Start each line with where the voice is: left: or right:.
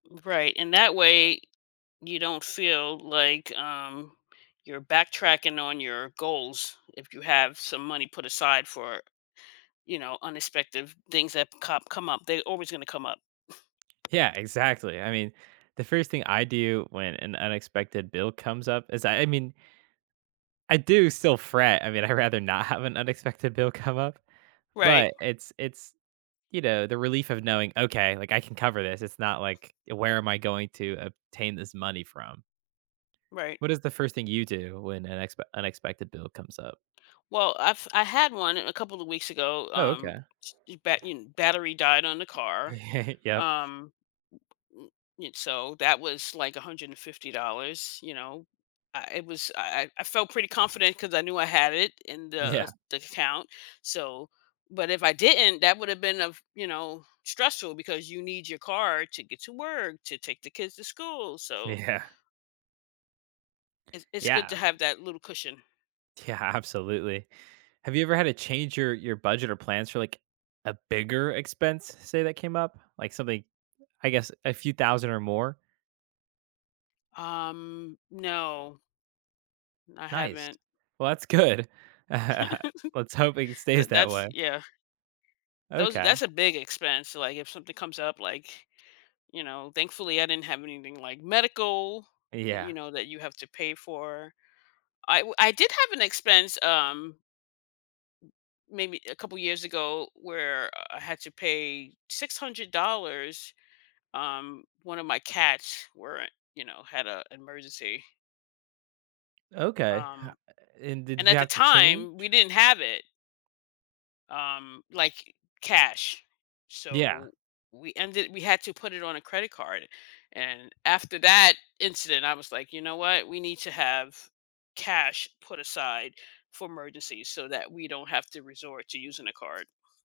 left: Right, and that way, you don't feel, like, um, you're backtracking on your goals if you have some money put aside for, you know, unexpected things that com come up, they're always gonna come up.
right: Yeah, exactly, I mean, the first thing I do when an unexpected bill comes up is that, I mean I do still fret, I mean, I'd rather not have an unexpected bill come up,
left: Right.
right: but it's it's, you know, the relief of knowing, "Okay, like I can cover this," it's not like, "Where am I going to obtain this money from?"
left: Right.
right: What is the first thing you do when an expe unexpected bill comes up?
left: Well, I've I had one a couple of weeks ago,
right: Oh,
left: um,
right: okay.
left: ch um, bat battery died on the car,
right: Yup.
left: um m m m So, that was like $150, you know, uh, it was, I I I felt pretty confident ‘cause I knew I had it in the, uh,
right: Yeah.
left: the account, so but if I didn't, that would’ve been, uh f you know, stressful because you need your car to get to work, to take the kids to school, so
right: Yeah.
left: It's it's good to
right: Yeah.
left: have that little cushion.
right: Yeah, absolutely. Have you ever had to change your your budget or plans for, like, a bigger expense, say, that came up, like something, I guess, a few thousand or more?
left: Um, no. I
right: Nice,
left: haven't.
right: well, that's good. Let's hope it stays
left: That
right: that
left: that's,
right: way.
left: yeah. Those ar
right: Okay.
left: that's a big expense, like, if something comes up, like, you know, thankfully I didn't have anything like medical that,
right: Yeah.
left: you know that you have to pay for. I, wi I did have an expense, um maybe a couple of years ago where, uh, I had to pay $600, um, one of my cats were you know, had an emergency.
right: Okay, ho
left: Um,
right: and
left: and
right: did you
left: at the
right: have to change?
left: time we didn't have it. Um, like, cash,
right: Yeah.
left: so, we ended we had to put it on a credit card, and after that incident I was like, "You know what, we need to have cash put aside for emergencies, so, that we don't have to resort to using a card."